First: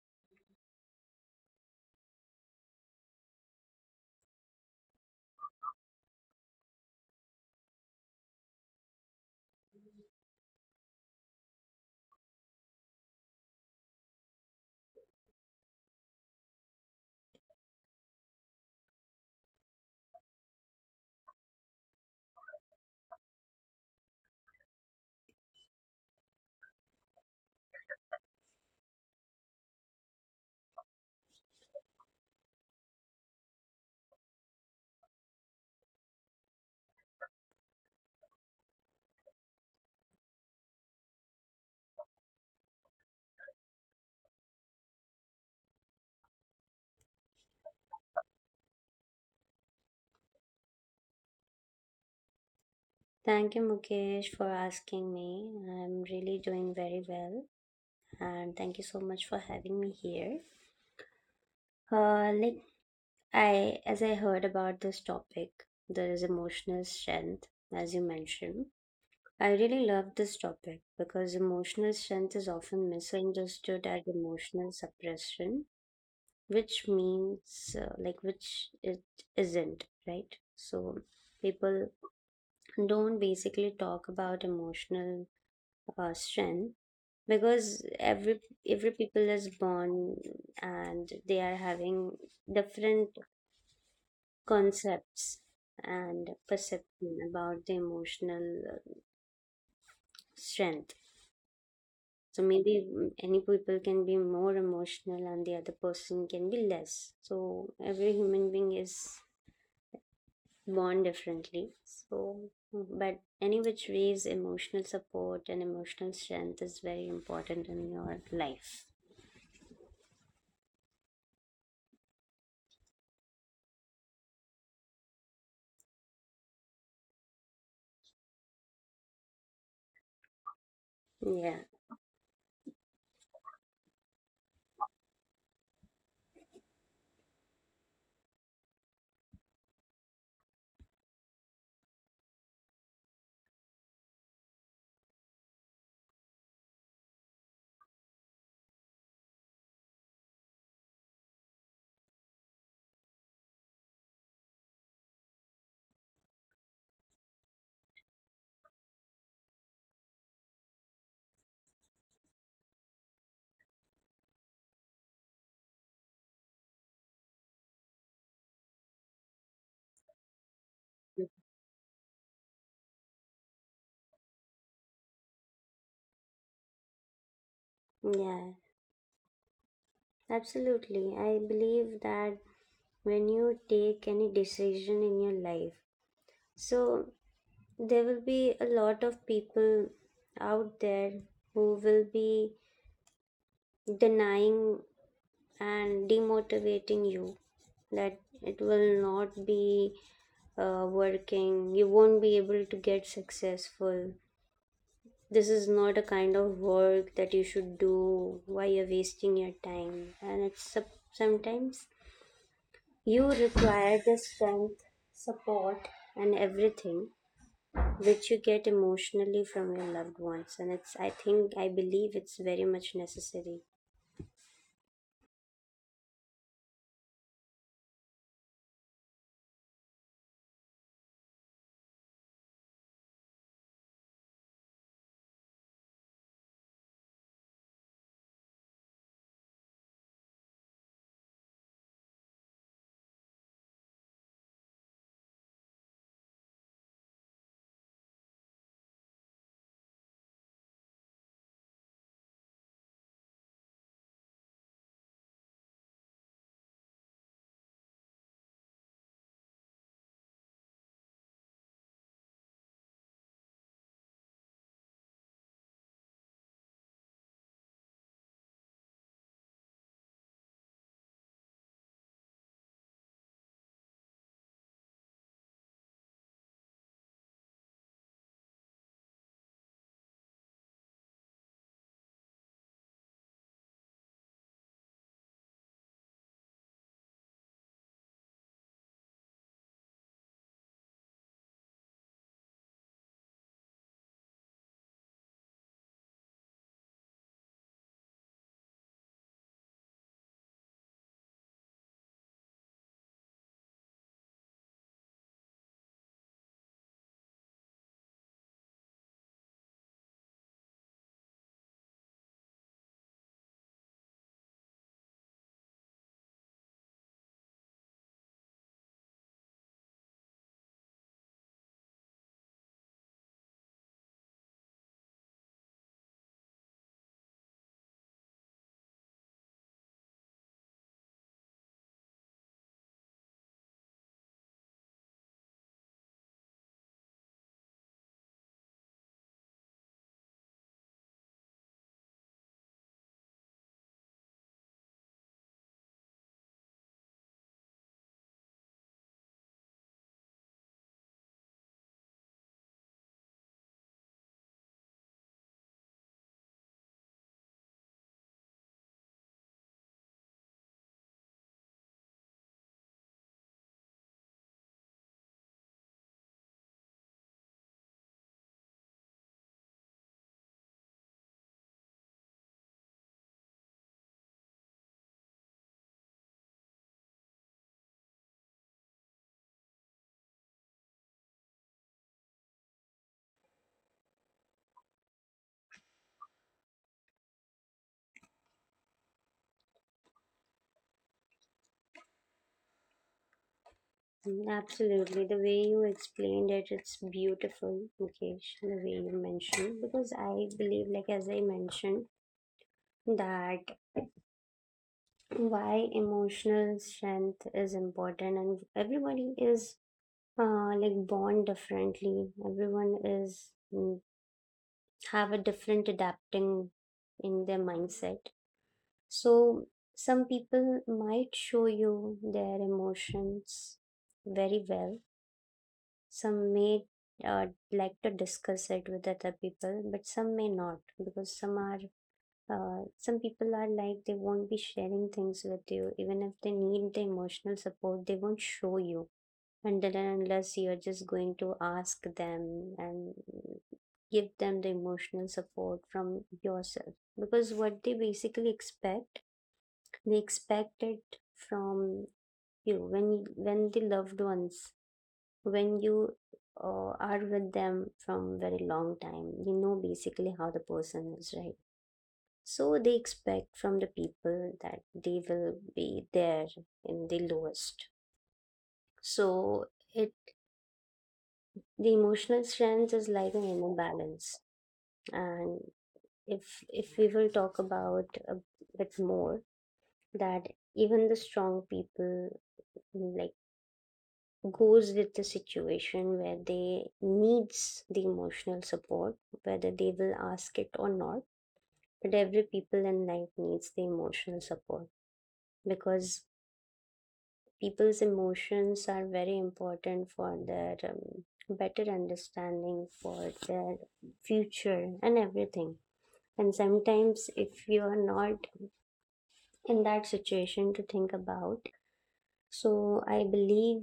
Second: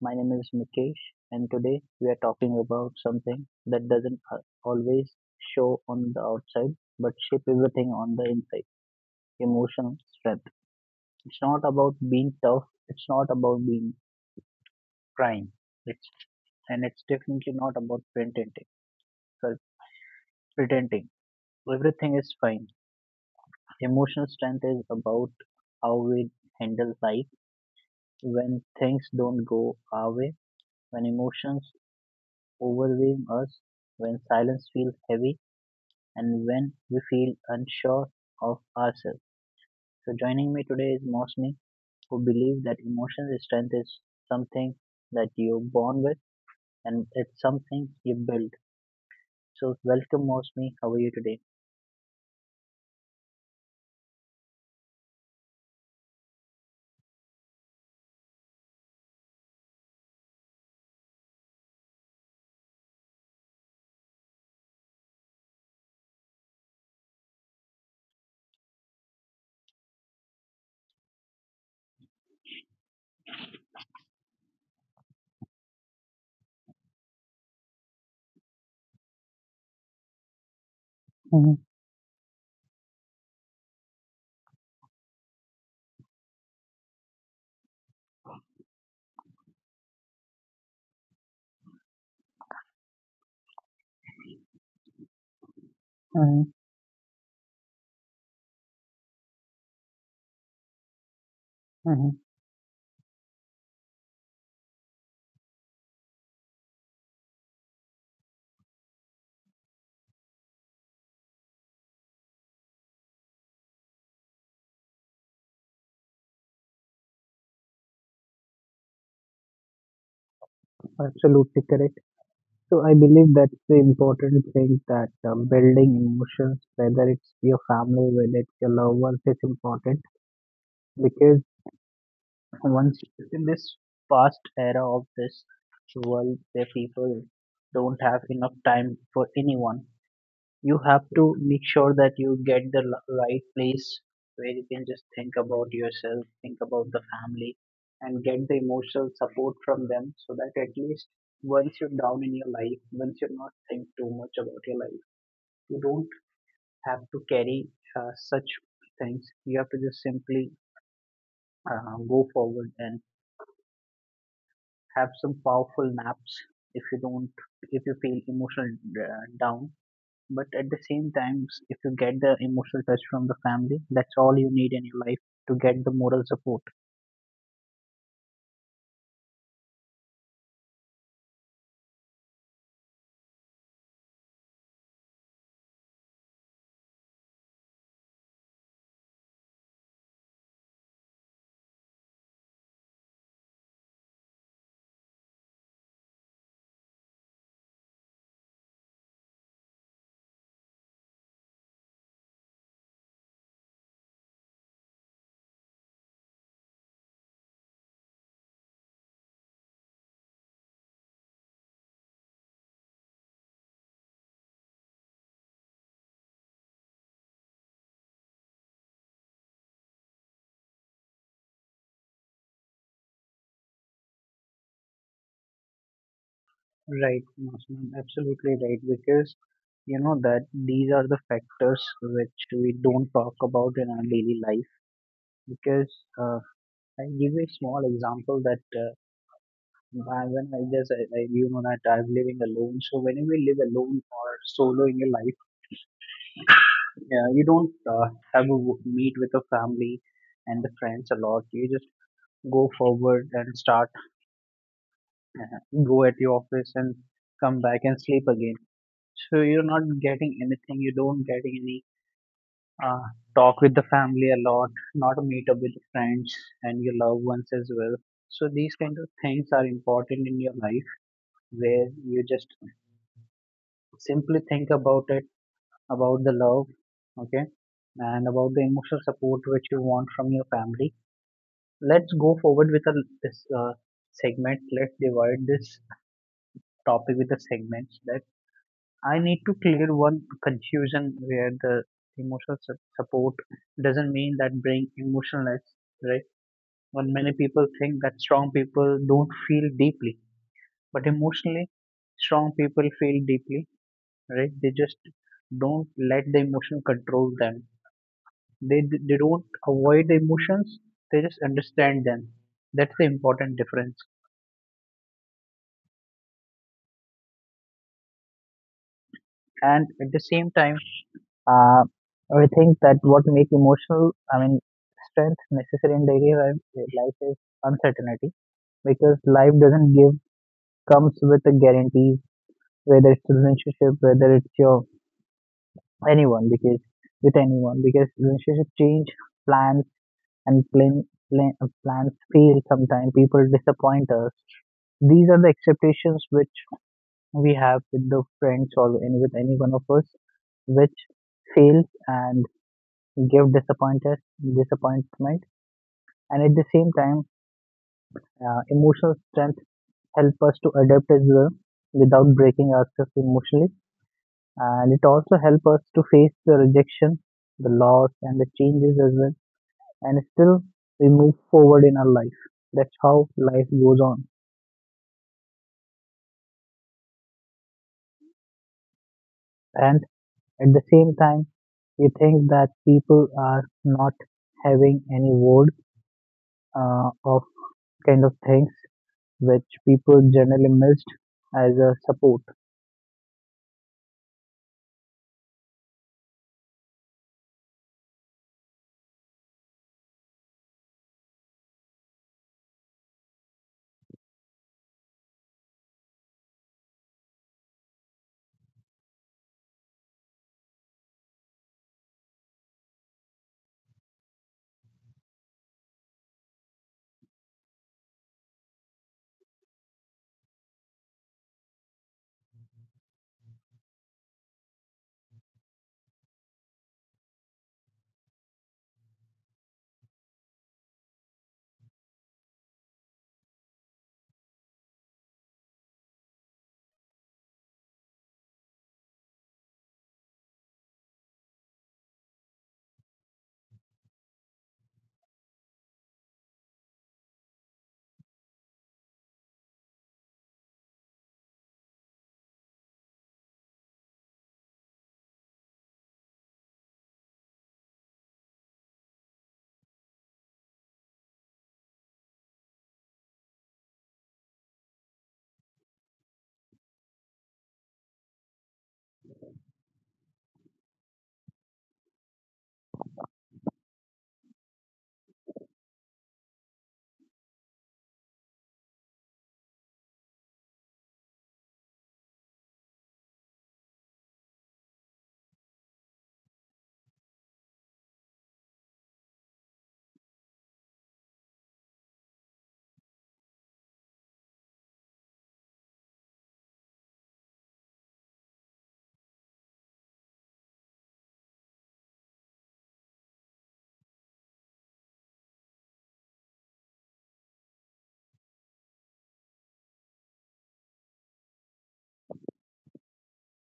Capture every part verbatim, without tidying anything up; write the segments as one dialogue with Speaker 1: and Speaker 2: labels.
Speaker 1: My name is Mikesh, and today we are talking about something that doesn't a- always show on the outside but shape everything on the inside, emotional strength. It's not about being tough, it's not about being crying, it's, and it's definitely not about pretending. sorry, Pretending. Everything is fine. Emotional strength is about how we handle life when things don't go our way, when emotions overwhelm us, when silence feels heavy, and when we feel unsure of ourselves. So, joining me today is Mosmi, who believes that emotional strength is something that you're born with and it's something you build. So, welcome, Mosmi. How are you today?
Speaker 2: Thank you, Mukesh, for asking me. I'm really doing very well, and thank you so much for having me here. Uh, like I, as I heard about this topic, there is emotional strength, as you mentioned. I really love this topic because emotional strength is often misunderstood as emotional suppression, which means uh, like which it isn't, right? So
Speaker 1: Mhm,
Speaker 2: people don't basically talk about emotional uh, strength because every every people is born and they are having different concepts and
Speaker 1: mhm,
Speaker 2: perception about the emotional strength.
Speaker 1: mhm.
Speaker 2: So maybe mm, any people can be more emotional and the other person can be less, so every human being is born differently. So mm, but any which ways, emotional support and emotional strength is very important in your life.
Speaker 1: Absolutely correct. So I believe that's the important thing, that uh, building emotions, whether it's your family, whether it's your loved ones, is important, because
Speaker 2: yeah
Speaker 1: once in this past era of this world where people don't have enough time for anyone, you have to make sure that you get the l- right place where you can just think about yourself, think about the family, and get the emotional support from them, so that at least once you're down in your life, once you're not think too much about your life, you don't have to carry uh, such things. You have to just simply uh, go forward and have some powerful naps if you don't, if you feel emotional uh, down. But at the same times, if you get the emotional touch from the family, that's all you need in your life to get the moral support.
Speaker 2: yeah Absolutely. I believe that when you take any decision in your life, so there will be a lot of people out there who will be denying and demotivating you that it will not be uh, working, you won't be able to get successful. This is not a kind of work that you should do. Why you're wasting your time? And it's sup- sometimes you require the strength, support, and everything which you get emotionally from your loved ones. And it's, I think, I believe it's very much necessary.
Speaker 1: Right, Masnun, absolutely right, because you know that these are the factors which we don't talk about in our daily life, because uh, I give you a small example, that uh, I- when I just I, I, you know that I'm living alone. So whenever you live alone or solo in your life, yeah, you don't uh, have a w- meet with the family and the friends a lot. You just go forward and start, uh, go at your office and come back and sleep again. So you're not getting anything. You don't getting any uh, talk with the family a lot, not meet up with the friends and your loved ones as well. So these kind of things are important in your life, where you just simply think about it, about the love, okay, and about the emotional support which you want from your family. Let's go forward with a, this uh, segment. Let's divide this topic with the segments. That I need to clear one confusion, where the emotional su- support doesn't mean that bring emotionless, right? When many people think that strong people don't feel deeply, but emotionally, strong people feel deeply, right? They just don't let the emotion control them. They they don't avoid the emotions. They just understand them. That's the important difference. And at the same time, uh, I think that what make emotional, I mean, strength necessary in daily life life is uncertainty, because life doesn't give comes with a guarantee, whether it's relationship, whether it's your anyone, because with anyone, because relationship change plans, and plan, plan, uh, plans fail, sometimes people disappoint us. These are the expectations which we have with the friends or any with any one of us, which fails and give disappointed disappointment. And at the same time, uh, emotional strength help us to adapt as well without breaking ourselves emotionally, and it also help us to face the rejection, the loss and the changes as well, and still we move forward in our life. That's how life goes on. And at the same time, we think that people are not having any word uh, of kind of things which people generally missed as a support.
Speaker 2: Mm, Absolutely. The way you explained it, it's beautiful, Mukesh, the way you mentioned. Because I believe, like, as I mentioned, that why emotional strength is important, and everybody is uh, like born differently, everyone is mm, have a different adapting in their mindset. So some people might show you their emotions very well. Some may uh, like to discuss it with other people, but some may not because some are uh, some people are like they won't be sharing things with you even if they need the emotional support, they won't show you until and unless you're just going to ask them and give them the emotional support from yourself. Because what they basically expect, they expect it from you when when the loved ones, when you uh, are with them from very long time, you know basically how the person is, right? So they expect from the people that they will be there in the lowest. So it. The emotional strength is like an inner balance. And if if we will talk about a bit more, that even the strong people like goes with the situation where they needs the emotional support, whether they will ask it or not. But every people in life needs the emotional support, because people's emotions are very important for their um, better understanding, for their future and everything. And sometimes if you are not in that situation to think about, so I believe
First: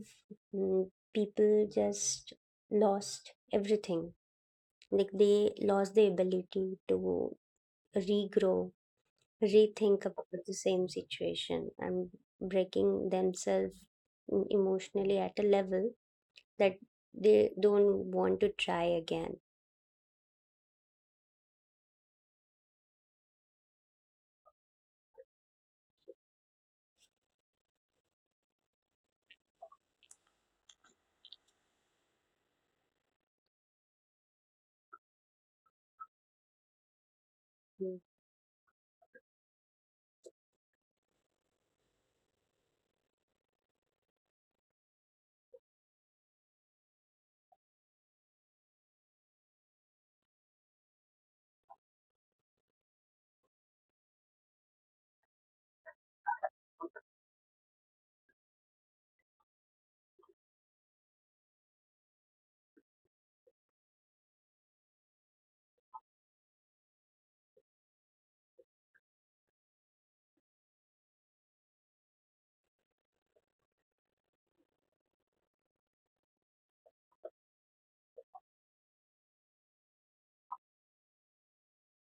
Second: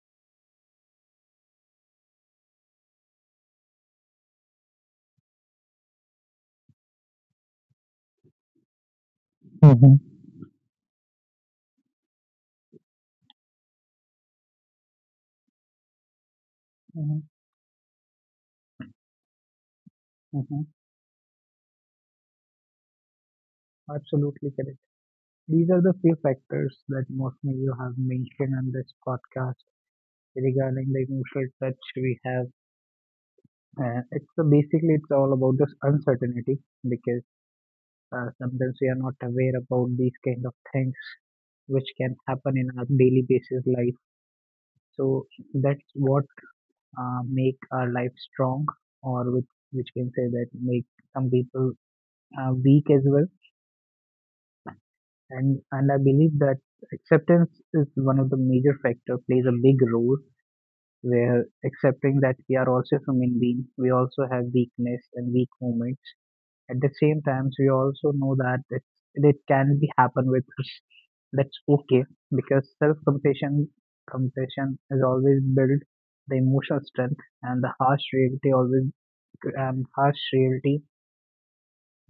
Speaker 2: mm, people just lost everything, like they lost the ability to regrow,
Speaker 1: Mm-hmm.
Speaker 2: rethink about the same situation, and breaking themselves mm, emotionally at a level that
Speaker 1: Hmm.
Speaker 2: they don't want to try again.
Speaker 1: Hmm. Absolutely correct. These are the few factors that mostly you have mentioned on this podcast regarding the emotional touch we have. Uh, it's uh, basically it's all about this uncertainty, because
Speaker 2: Mm.
Speaker 1: uh, sometimes we are not aware about these kind of things which can happen in our daily basis life. So that's what uh, make our life strong, or which which can say that make some people uh, weak as well. and and I believe that acceptance is one of the major factor plays a big role, where accepting that we are also human beings, we also have weakness and weak moments. At the same time, we also know that it, it can be happen with us. That's okay, because self compassion compassion is always build the emotional strength, and the harsh reality always, and harsh reality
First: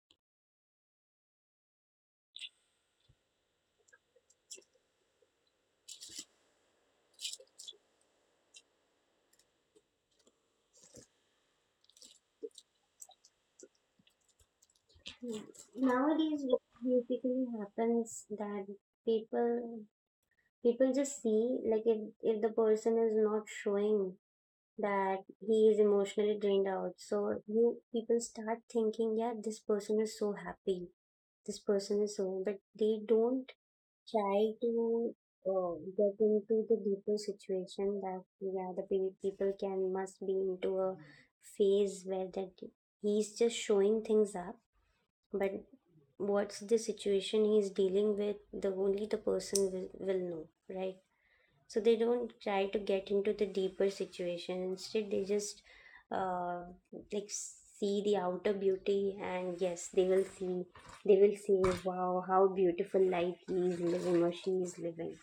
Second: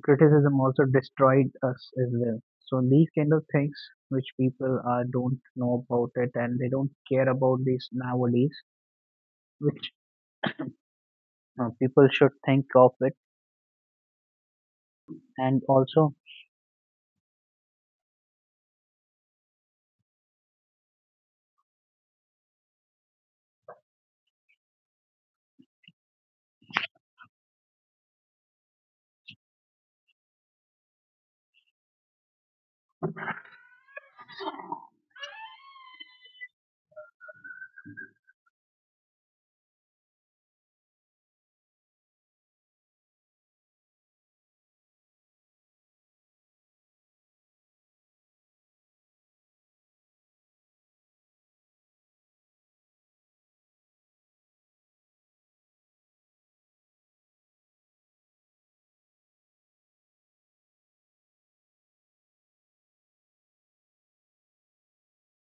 Speaker 1: criticism also destroyed us as well. So these kind of things which people uh, don't know about it and they don't care about these nowadays, which uh, people should think of it. And also,
Speaker 2: Nowadays what basically happens that people people just see like if, if the person is not showing that he is emotionally drained out, so you people start thinking, yeah, this person is so happy, this person is so, but they don't try to uh, get into the deeper situation, that yeah, the pe- people can must be into a phase where that he's just showing things up, but what's the situation he's dealing with, the only the person will, will know, right? So they don't try to get into the deeper situation, instead they just uh, like see the outer beauty, and yes, they will see, they will see, wow, how beautiful life is living or she is living.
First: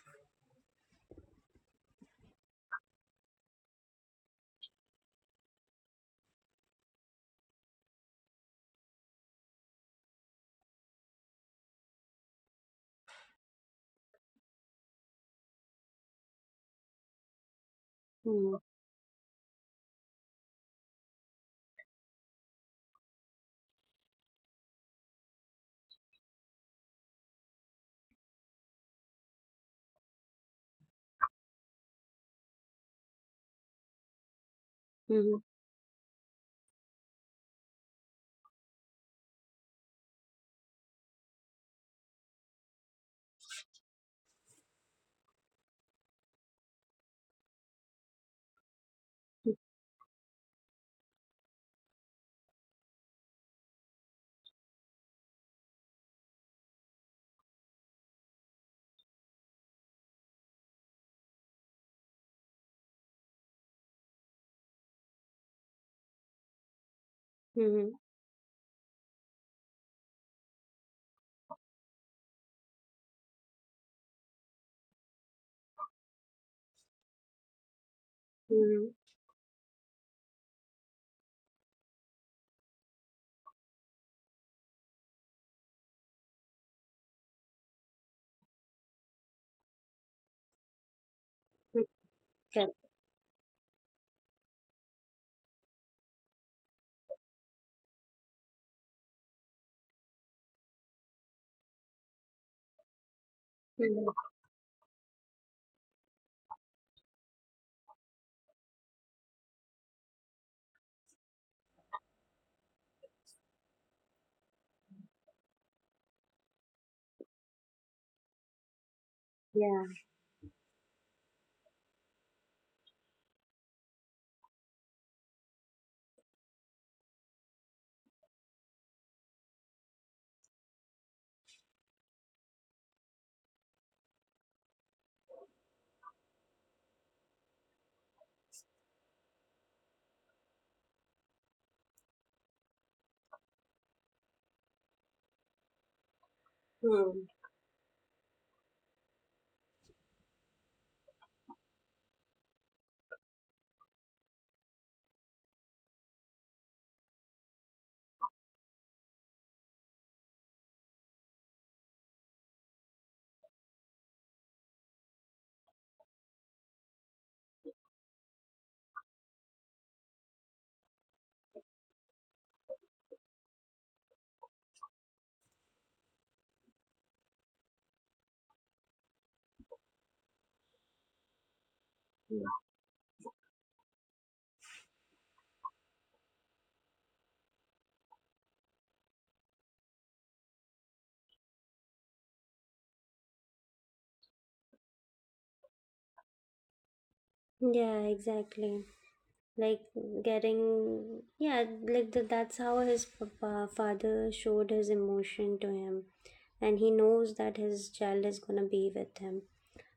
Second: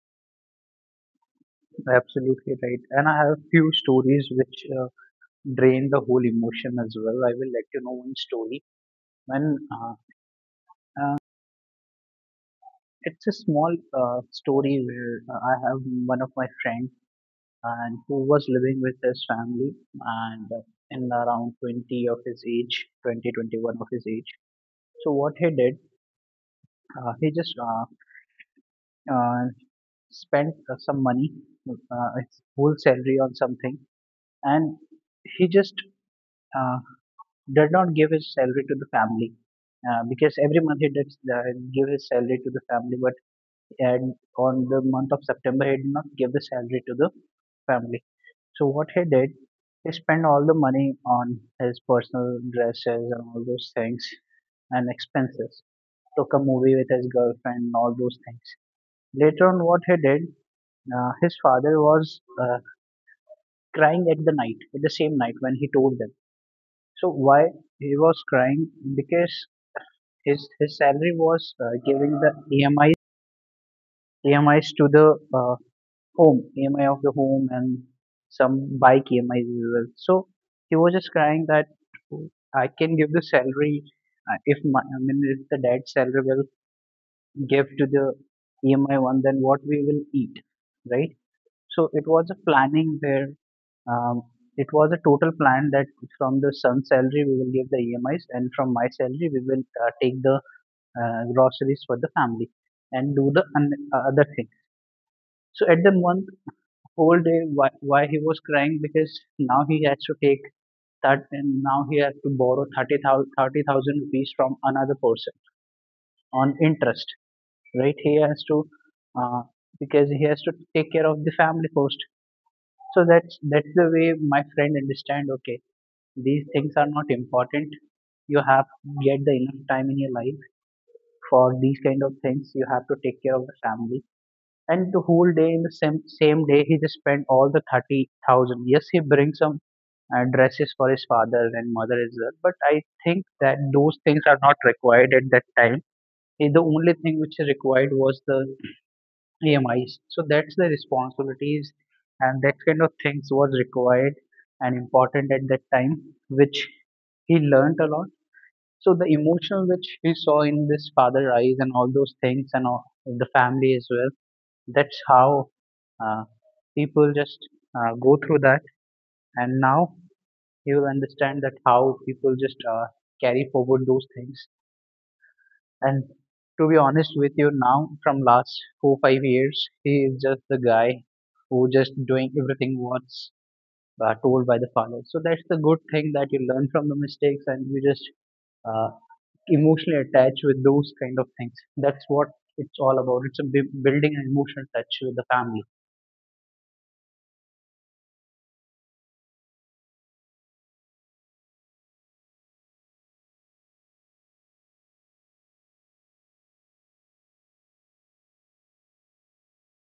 Speaker 1: absolutely right. And I have few stories which uh, drain the whole emotion as well. I will let you know one story. When uh, uh, it's a small uh, story, where uh, I have one of my friend, and who was
Speaker 2: Mm-hmm.
Speaker 1: living with his family, and uh, in around twenty of his age, twenty twenty-one of his age. So what he did, uh, he just uh, uh, spent uh, some money, uh, his whole salary on something. And
Speaker 2: Mm-hmm.
Speaker 1: he just uh, did not give his salary to the family, uh, because every month he did uh, give his salary to the family, but and on the month of September, he did not give the salary to the family. So what he did, he spent all the money on his personal dresses and all those things and expenses. Took a movie with his girlfriend and all those things. Later on, what he did, uh, his father was uh, crying at the night, at the same night when he told them. So why
Speaker 2: Mm-hmm.
Speaker 1: he was crying? Because his his salary was uh, giving the E M I E M Is to the uh, home, E M I of the home and some
Speaker 2: Mm-hmm.
Speaker 1: bike E M Is as well. So he was just crying that, "Oh, I can give the salary, uh, if my, I mean if the dad's salary will give to the E M I one, then what we will eat, right? So it was a
Speaker 2: Yeah.
Speaker 1: planning, where um, it was a total plan, that from the son's salary we will give the E M Is, and from my salary we will uh, take the uh, groceries for the family and do the un- uh,
Speaker 2: Mm-hmm.
Speaker 1: other thing. So at the month, whole day, why, why he was crying, because now he has to take that, and now he has to borrow thirty thousand thirty thousand rupees from another person on interest, right? He has to uh,
Speaker 2: Yeah.
Speaker 1: because he has to take care of the family first. So that's that's the way my friend understand, okay, these things are not important. You have get the enough time in your life for these kind of things. You have to take care of the family. And the whole day, in the same same day, he just spent all the thirty thousand. Yes, he brings some uh, dresses for his father and mother as well. But I think that those things are not required at that time. Eh, The only thing which is required was the E M Is. So that's the responsibilities, and that kind of things was required and important at that time, which he learnt a lot. So the emotion which he saw in this father eyes and all those things and all, the family as well. That's how uh, people just uh, go through that. And now he will understand that how people just uh, carry forward those things. And to be honest with you, now from last four five years, he is just the guy who just
Speaker 2: Hmm.
Speaker 1: doing everything what's uh, told by the father. So that's the good thing, that you learn from the mistakes and you just uh, emotionally attach with those kind of things. That's what it's all about. It's a bu- building an emotional touch with the family.
Speaker 2: Yeah, exactly. Like getting, yeah, like th- that's how his fa- fa- father showed his emotion to him, and he knows that his child is going to be with him.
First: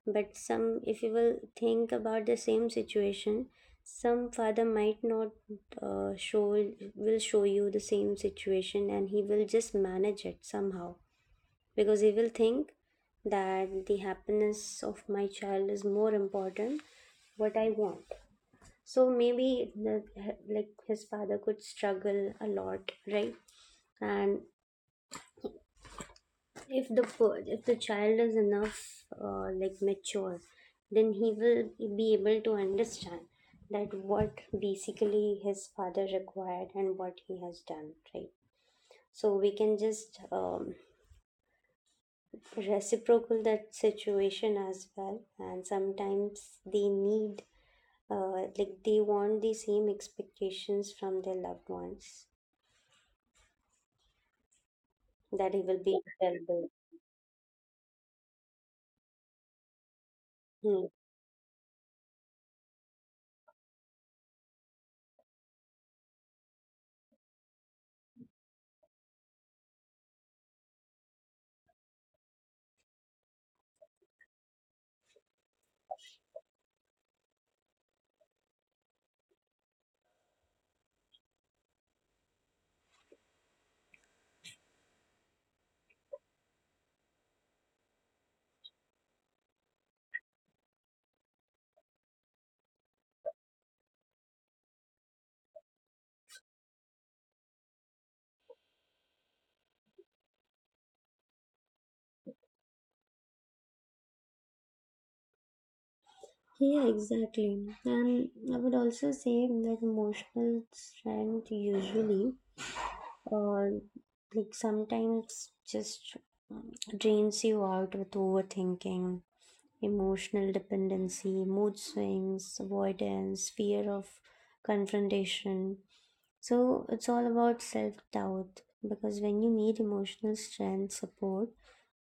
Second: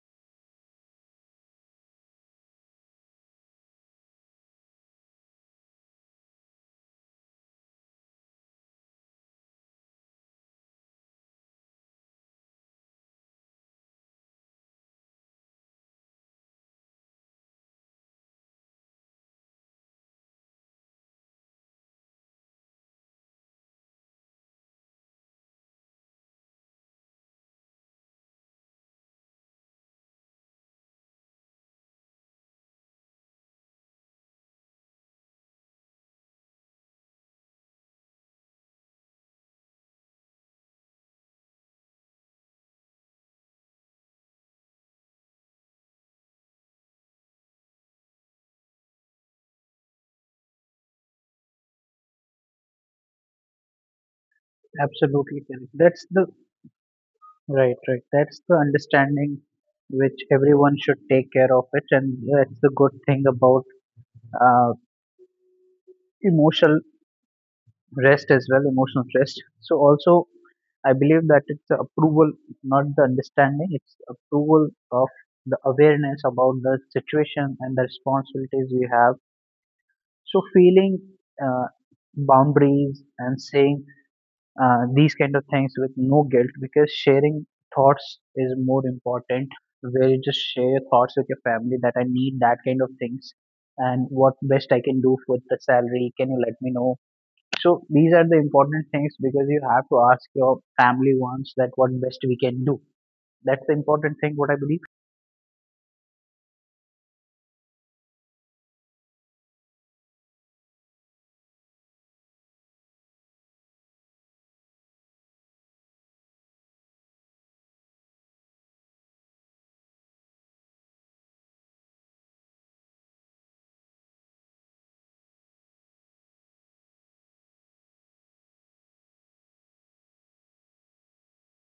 Speaker 2: But some, if you will think about the same situation, some father might not uh, show will show you the same situation and he will just manage it somehow, because he will think that the happiness of my child is more important, what I want. So maybe the, like his father could struggle a lot, right? And if the per- if the child is enough uh, like mature, then he will be able to understand that what basically his father required and what he has done, right? So we can just um, reciprocal that situation as well. And sometimes they need uh, like they want the same expectations from their loved ones, that he
Speaker 1: Absolutely,
Speaker 2: will
Speaker 1: correct.
Speaker 2: be
Speaker 1: That's the
Speaker 2: well.
Speaker 1: Right, right. That's the understanding which
Speaker 2: Hmm.
Speaker 1: everyone should take care of it, and that's the good thing about uh, emotional rest as well, emotional rest. So also, I believe that it's the approval, not the understanding. It's approval of the awareness about the situation and the responsibilities we have. So feeling uh, boundaries and saying uh, these kind of things with no guilt, because sharing thoughts is more important, where you just share your thoughts with your family, that I need that kind of things and what best I can do with the salary, can you let me know? So these are the important things, because you have to ask your family once, that what best we can do. That's the important thing what I believe.
Speaker 2: Yeah, exactly. And I would also say that emotional strength usually, or like sometimes just um, drains you out with overthinking, emotional dependency, mood swings, avoidance, fear of confrontation. So it's all about self doubt, because when you need emotional strength support,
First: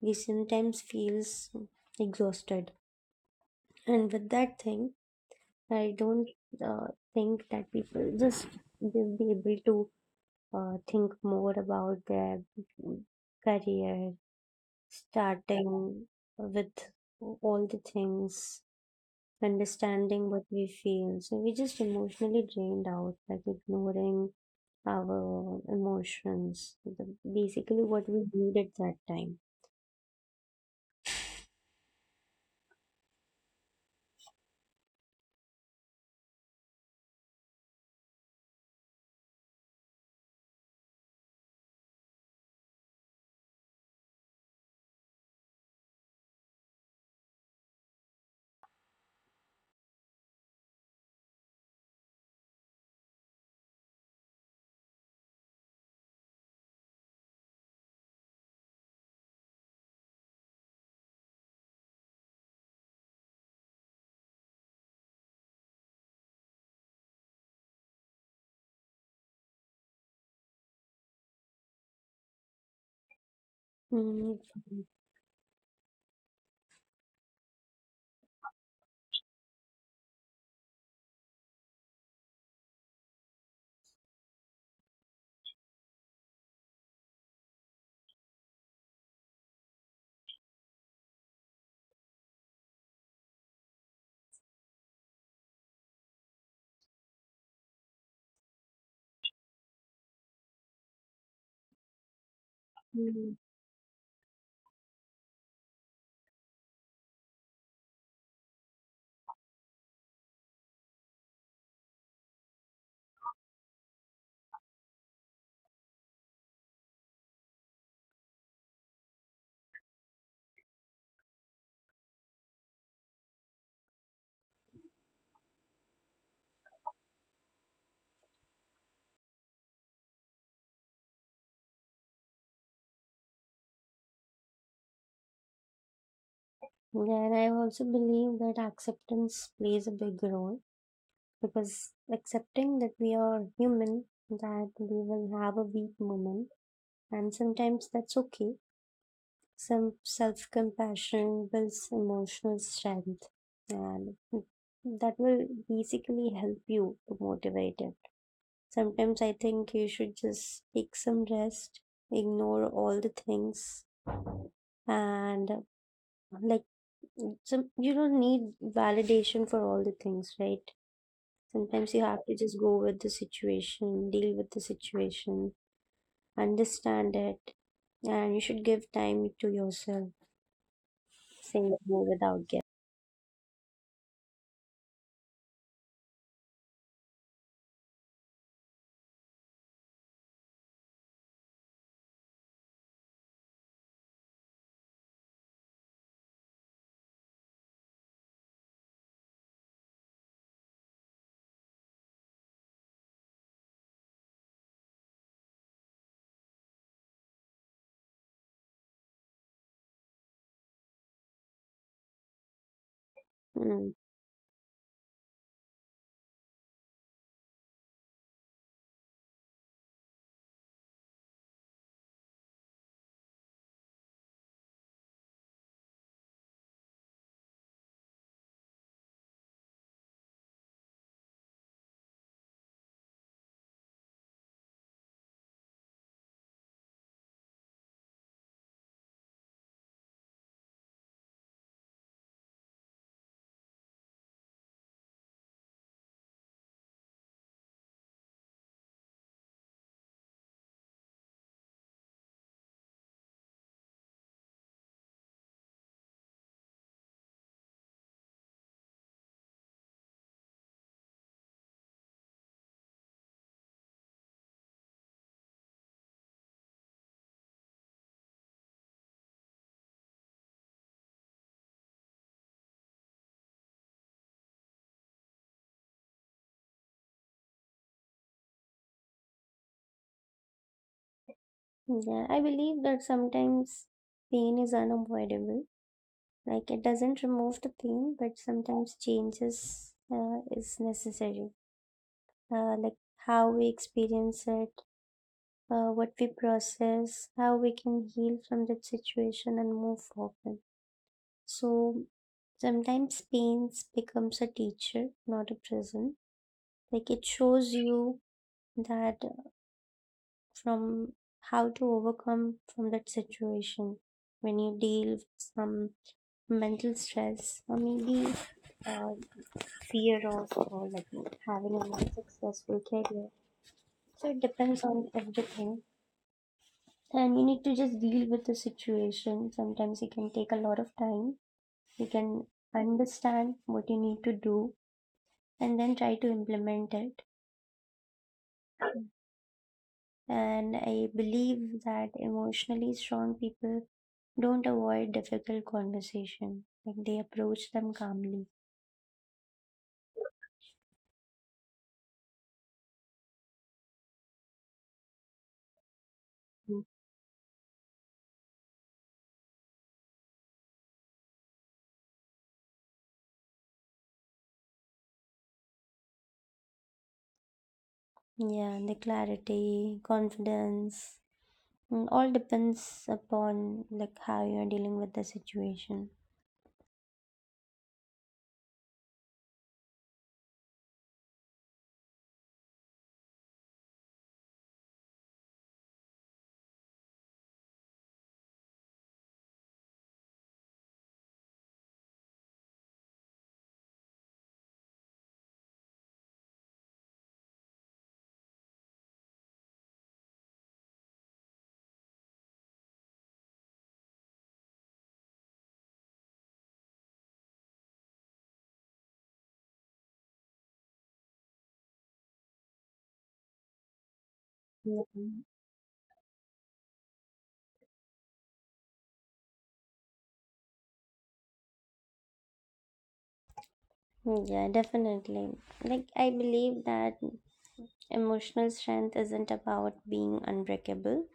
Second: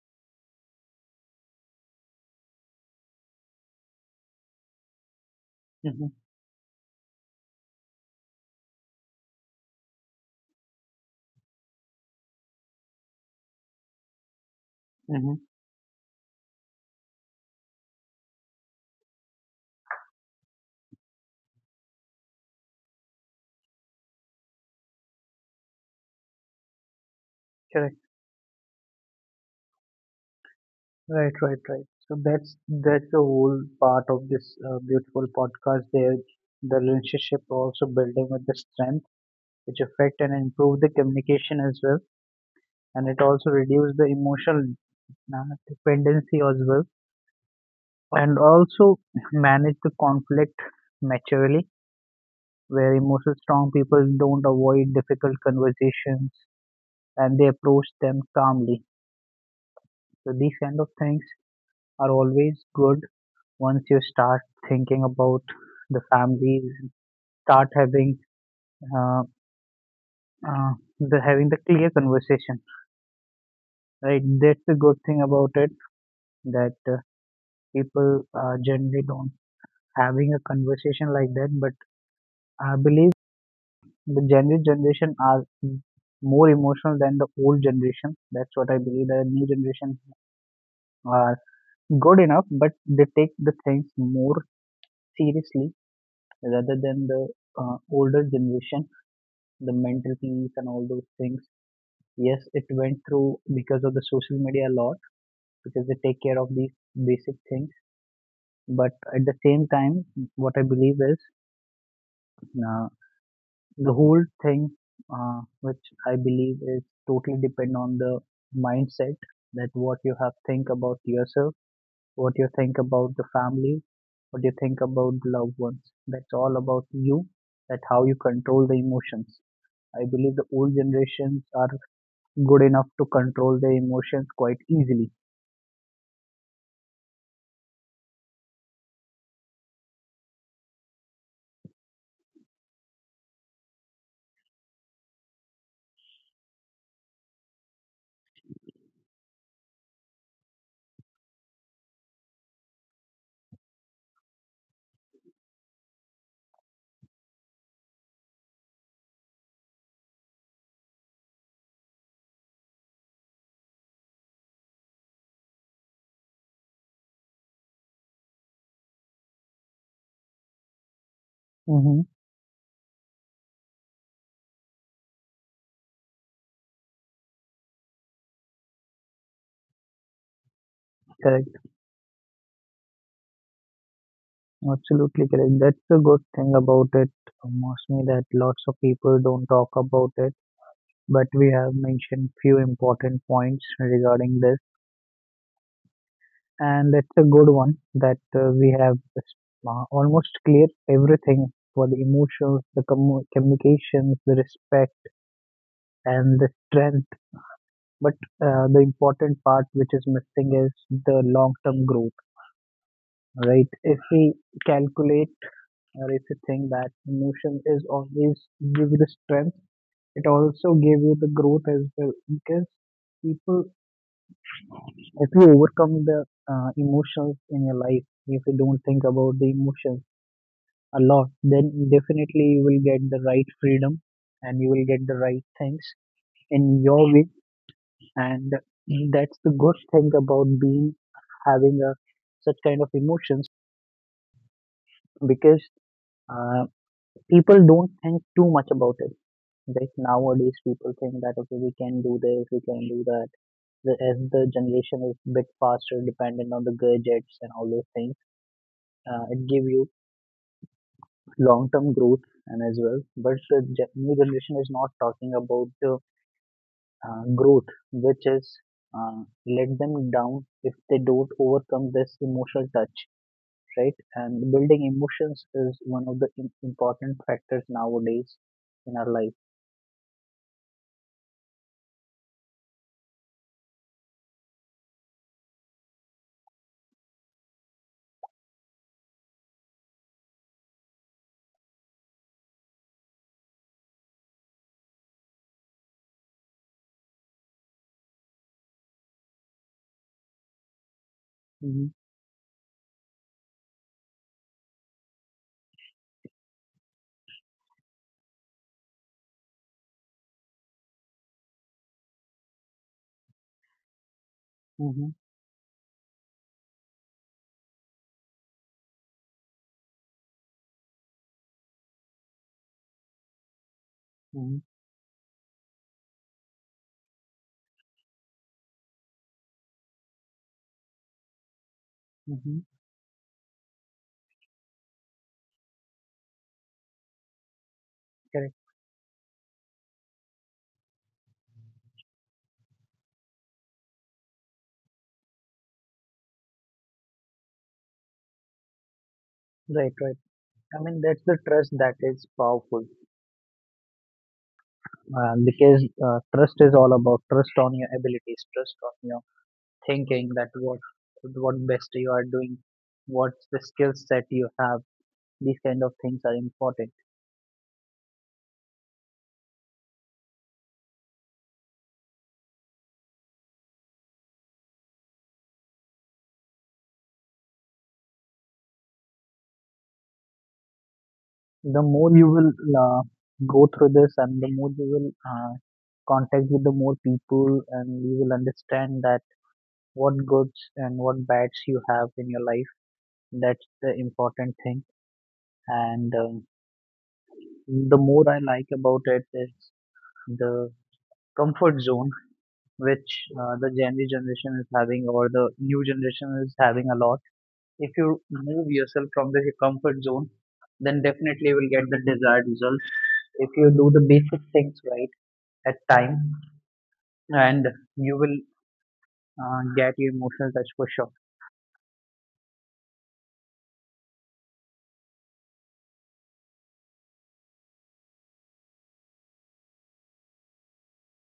Speaker 2: we sometimes feels exhausted. And with that thing, I
Speaker 1: Mm-hmm,
Speaker 2: don't uh, think that people just will be able to uh, think more about their career,
Speaker 1: mm-hmm.
Speaker 2: starting with all the things, understanding what we feel. So we just emotionally drained out, like ignoring our emotions, the- basically
Speaker 1: Correct.
Speaker 2: what we need at that time.
Speaker 1: Right, right, right. So that's that's the whole part of this uh, beautiful podcast. There, the relationship also building with the strength. Which affect and improve the communication as well, and it also reduce the emotional uh, dependency as well, and also manage the conflict maturely, where emotional strong people don't avoid difficult conversations and they approach them calmly. So these kind of things are always good once you start thinking about the family, start having uh, uh, the having the clear conversation, right?
Speaker 2: Mm,
Speaker 1: That's the good thing about it, that uh, people uh, generally don't having a conversation like that. But I believe the general generation are more emotional than the old generation. That's what I believe. The new generation are good enough, but they take the things more seriously rather than the uh, older generation, the mental peace and all those things. Yes, it went
Speaker 2: mm.
Speaker 1: through because of the social media a lot, because they take care of these basic things. But at the same time, what I believe is uh, the whole thing uh, which I believe is totally depend on the mindset, that what you have think about yourself, what you think about the family, what you think about the loved ones. That's all about you, that how you control the emotions. I believe the old generations are good enough to control their emotions quite easily.
Speaker 2: Yeah, I also believe that acceptance plays a big role, because accepting that we are human, that we will have a weak moment, and sometimes that's okay. Some self compassion builds emotional strength, and that will basically help you to motivate it. Sometimes I think you should just take some rest, ignore all the things, and like some, you don't need validation for all the things, right? Sometimes you
Speaker 1: Mm-hmm.
Speaker 2: have to just go with the situation, deal with the situation, understand it, and you should give time to yourself,
Speaker 1: Correct.
Speaker 2: saying no without guilt.
Speaker 1: Absolutely correct. That's the good thing about it, mostly, that lots of people don't talk about it, but we have mentioned few important points regarding this, and it's a good one that uh, we have uh, almost cleared everything for the emotions, the commu- communications, the respect, and the strength. But uh, the important part which is missing is the long term growth, right?
Speaker 2: Mm.
Speaker 1: If we calculate or if you think that emotion is always give you the strength, it also give you the growth as well, because people, if you overcome the uh, emotions in your life, if you don't think about the emotions a lot, then definitely you will get the right freedom and you will get the right things in your way. And that's the good thing about being having a such kind of emotions, because uh, people don't think too much about it. Like nowadays, people think that okay, we can do this, we can do that. The, as the generation is bit faster, dependent on the gadgets and all those things, uh, it give you long-term growth and as well. But the ge- new generation is not talking about the uh, growth, which is uh, let them down if they don't overcome this emotional touch, right? And building emotions is one of the im- important factors nowadays in our life.
Speaker 2: Yeah, I believe that sometimes pain is unavoidable. Like it doesn't remove the pain, but sometimes changes uh, is necessary. Uh, like how we experience it, uh, what we process, how we can heal from that situation and move forward.
Speaker 1: Mm-hmm,
Speaker 2: So sometimes pains becomes a teacher, not a prison. Like it shows you that from how to overcome from that situation when you deal
Speaker 1: mm-hmm,
Speaker 2: with some mental stress or maybe uh, fear of, or like having a not successful career. So it
Speaker 1: mm-hmm,
Speaker 2: depends on everything. And you need to just deal with the situation. Sometimes it can take a lot of time. You can
Speaker 1: mm-hmm.
Speaker 2: understand what you need to do and then try to implement it.
Speaker 1: Correct.
Speaker 2: And I believe that emotionally strong people don't avoid difficult conversation. Like they approach them calmly.
Speaker 1: Right, right. I mean, that's the trust that is powerful, uh, because uh, trust is
Speaker 2: Mm.
Speaker 1: all about trust on your abilities, trust on your thinking, that what what best you are doing, what's the skill set you have. These kind of things are important.
Speaker 2: Yeah, and the clarity, confidence, mm, all depends upon like how you are dealing with the situation.
Speaker 1: The more you will uh, go through this, and the more you will uh, contact with the more people, and you will understand that what goods and what bads you have in your life. That's the important thing. And um, the more I like about it is the comfort zone which uh, the Gen Z generation is having, or the new generation is having a lot. If you move yourself from the comfort zone, then definitely you will get the desired results. If you do the basic things
Speaker 2: Yeah.
Speaker 1: right at time, and you will uh, get your emotional touch for sure.
Speaker 2: Yeah, definitely. Like I believe that emotional strength isn't about being unbreakable.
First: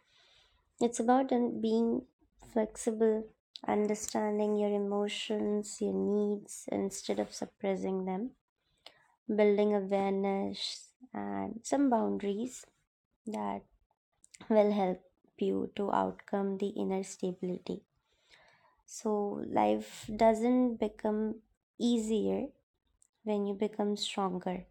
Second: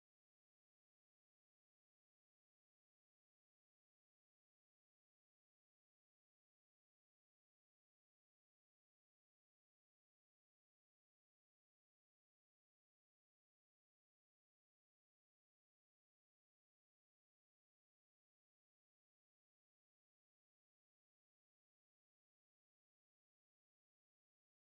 Speaker 2: It's about un- being flexible, understanding your emotions, your needs, instead of suppressing them, building awareness and some boundaries that will help you to outcome the inner stability. So, life doesn't become easier when you become stronger.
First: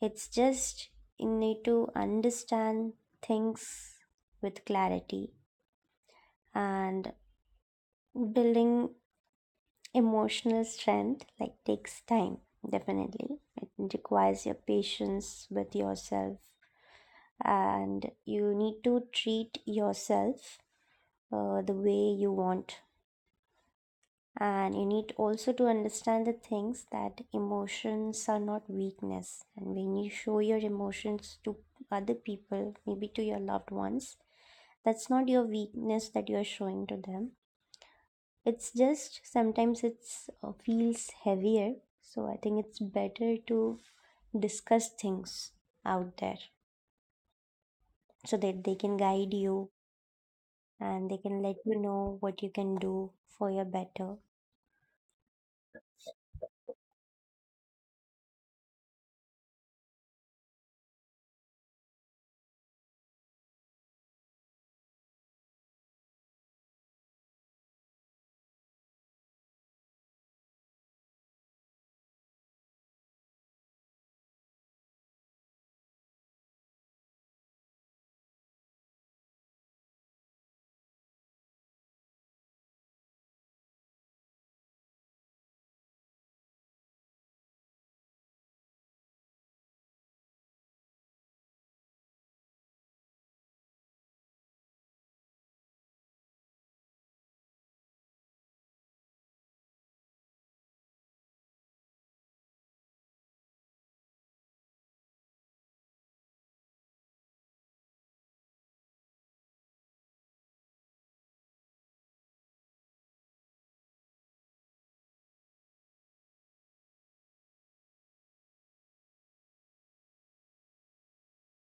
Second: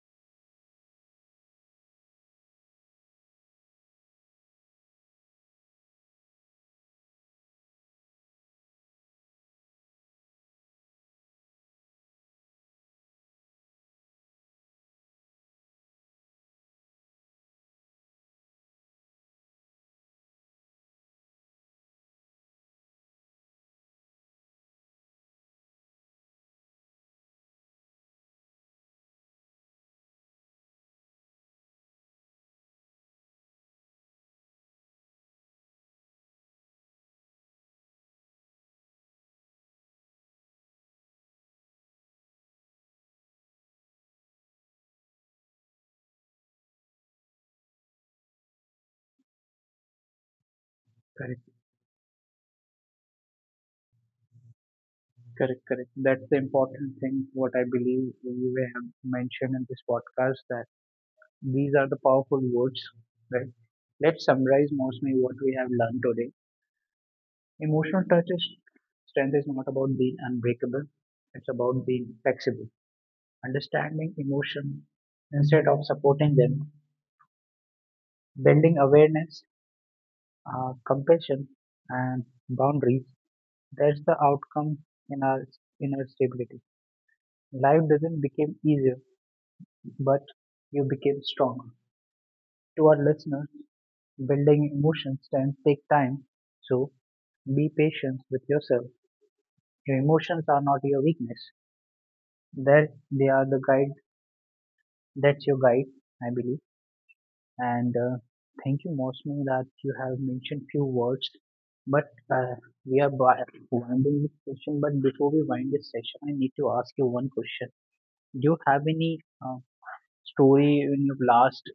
Speaker 2: It's just, you need to understand things with clarity, and building emotional strength like takes time, definitely. It requires your patience with yourself, and you need to treat yourself uh, the way you want. And you need also to understand the things that emotions are not weakness. And when you show your emotions to other people, maybe to your loved ones, that's not your weakness that you're showing to them. It's just sometimes it's uh, feels heavier, so I think it's better to discuss things out there so that they can guide you and they
Speaker 1: Correct,
Speaker 2: can let you know what you can do for your better.
Speaker 1: correct, correct. That's the important thing. What I believe we have mentioned in this podcast, that these are the powerful words. Right. Let's summarize mostly what we have learned today. Emotional touch is strength is not about being unbreakable. It's about being flexible, understanding emotion instead of supporting them, building awareness, uh, compassion, and boundaries. That's the outcome in our inner stability. Life doesn't become easier, but you became stronger. To our listeners, building emotions can take time, so be patient with yourself. Your emotions are not your weakness; they they are the guide. That's your guide, I believe. And uh, thank you mostly that you have mentioned few words, but uh, we are by winding this session. But before we wind this session, I need to ask you one question. Do you have any uh, story in your last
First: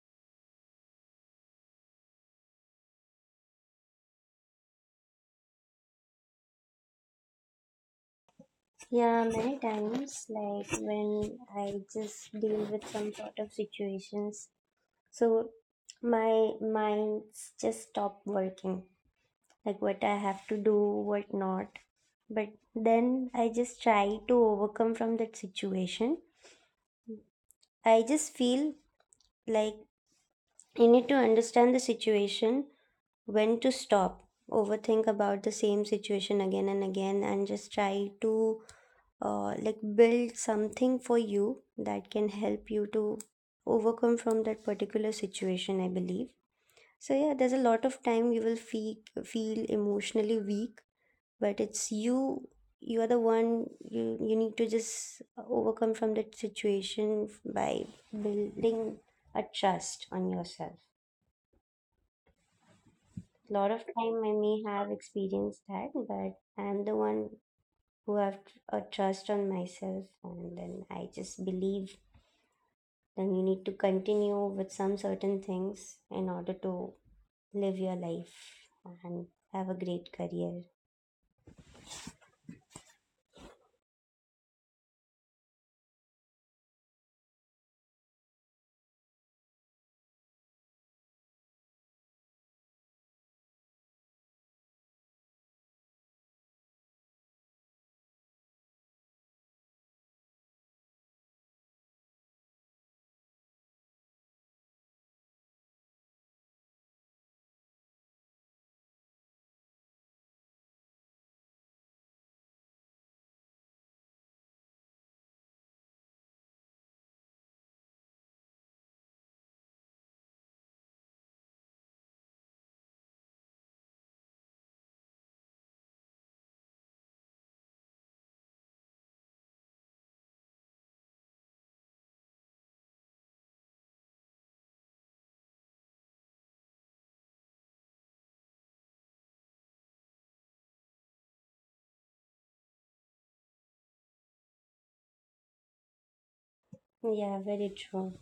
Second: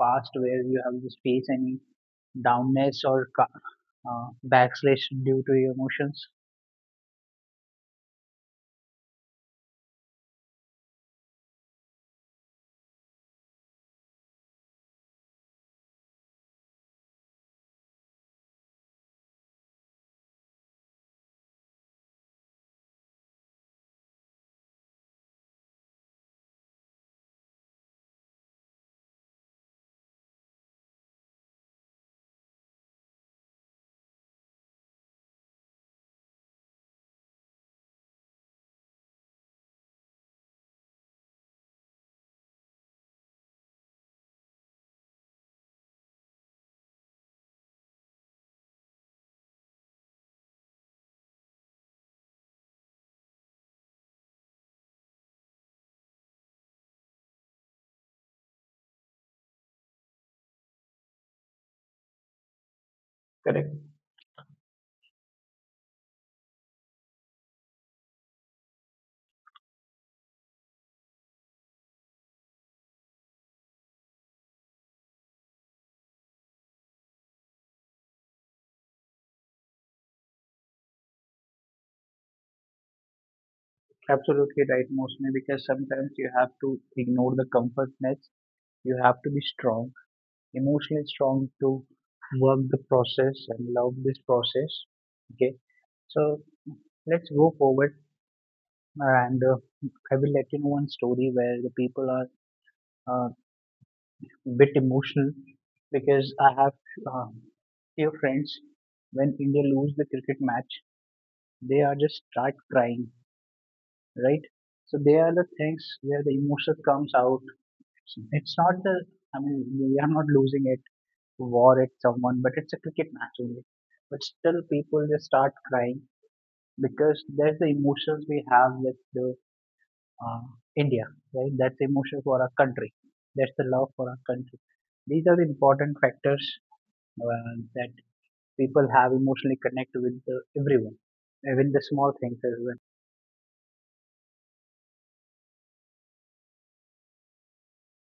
Speaker 1: past where you have just faced any downness or ca- uh, backslash due to your emotions?
Speaker 2: Yeah, many times, like when I just deal with some sort of situations, so my minds just stop working, like what I have to do, what not. But then I just try to overcome from that situation. I just feel like you need to understand the situation, when to stop, overthink about the same situation again and again, and just try to uh, like build something for you that can help you to overcome from that particular situation, I believe. So yeah, there's a lot of time you will feel feel emotionally weak, but it's you, you are the one, you you need to just overcome from that situation by building a trust on yourself. A lot of time I may have experienced that, but I'm the one who have a trust on myself, and then I just believe then you need to continue with some certain things in order to live your life and have a great career.
Speaker 1: Absolutely right, mostly, because sometimes you have to ignore the comfortness. You have to be strong, emotionally strong, to work the process and love this process. Okay, so let's go forward, and uh, I will let you know one story where the people are uh, a bit emotional, because I have uh, few friends, when India lose the cricket match, they are just start crying, right? So they are the things where the emotion comes out. It's not the, I mean, we are not losing it war at someone, but it's a cricket match only. But still, people just start crying, because there's the emotions we have with the uh, India, right? That's the emotion for our country. That's the love for our country. These are the important factors, uh, that people have emotionally connect with the, everyone, even the small things as well.
Speaker 2: Yeah, very true.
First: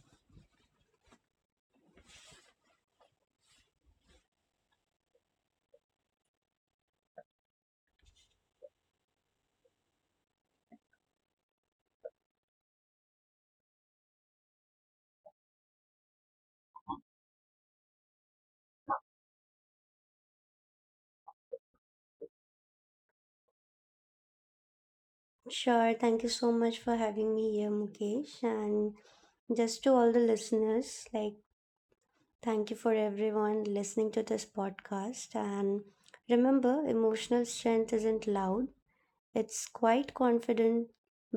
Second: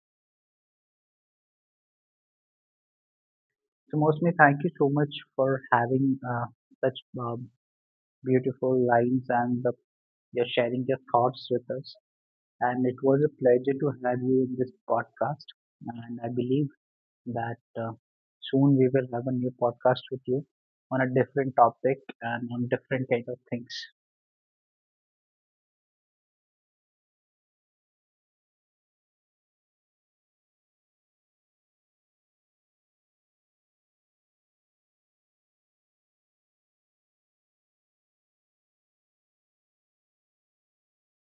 Speaker 1: So, mostly, thank you so much for having uh, such um, beautiful lines, and the, you're sharing your thoughts with us, and it was a pleasure to have you in this podcast. And I believe that uh, soon we will have a new podcast with you on a different topic and on different kind of things.
Speaker 2: Sure. Thank you so much for having me here, Mukesh. And just to all the listeners, like, thank you for everyone listening to this podcast. And remember, emotional strength isn't loud, it's quite confident,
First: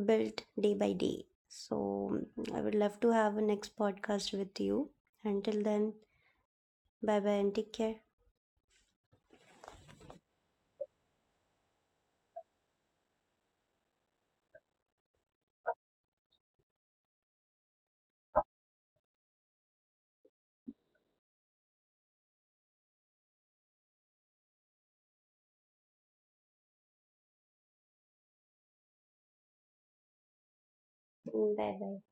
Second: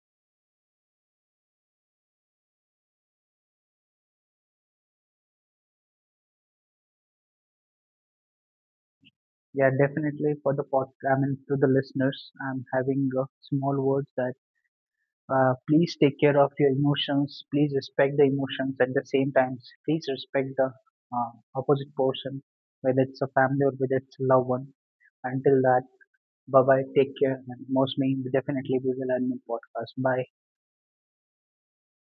Speaker 2: built day by day. So, I would love to have a next podcast with you. Until then, bye bye and take care.
Speaker 1: Yeah, definitely for the pod. I mean, to the listeners, I'm having uh, small words, that uh, please take care of your emotions. Please respect the emotions at the same time. Please respect the uh, opposite person, whether it's a family or whether it's a loved one. Until that, bye bye. Take care. And most mean definitely we will end the podcast. Bye.
Speaker 2: Bye.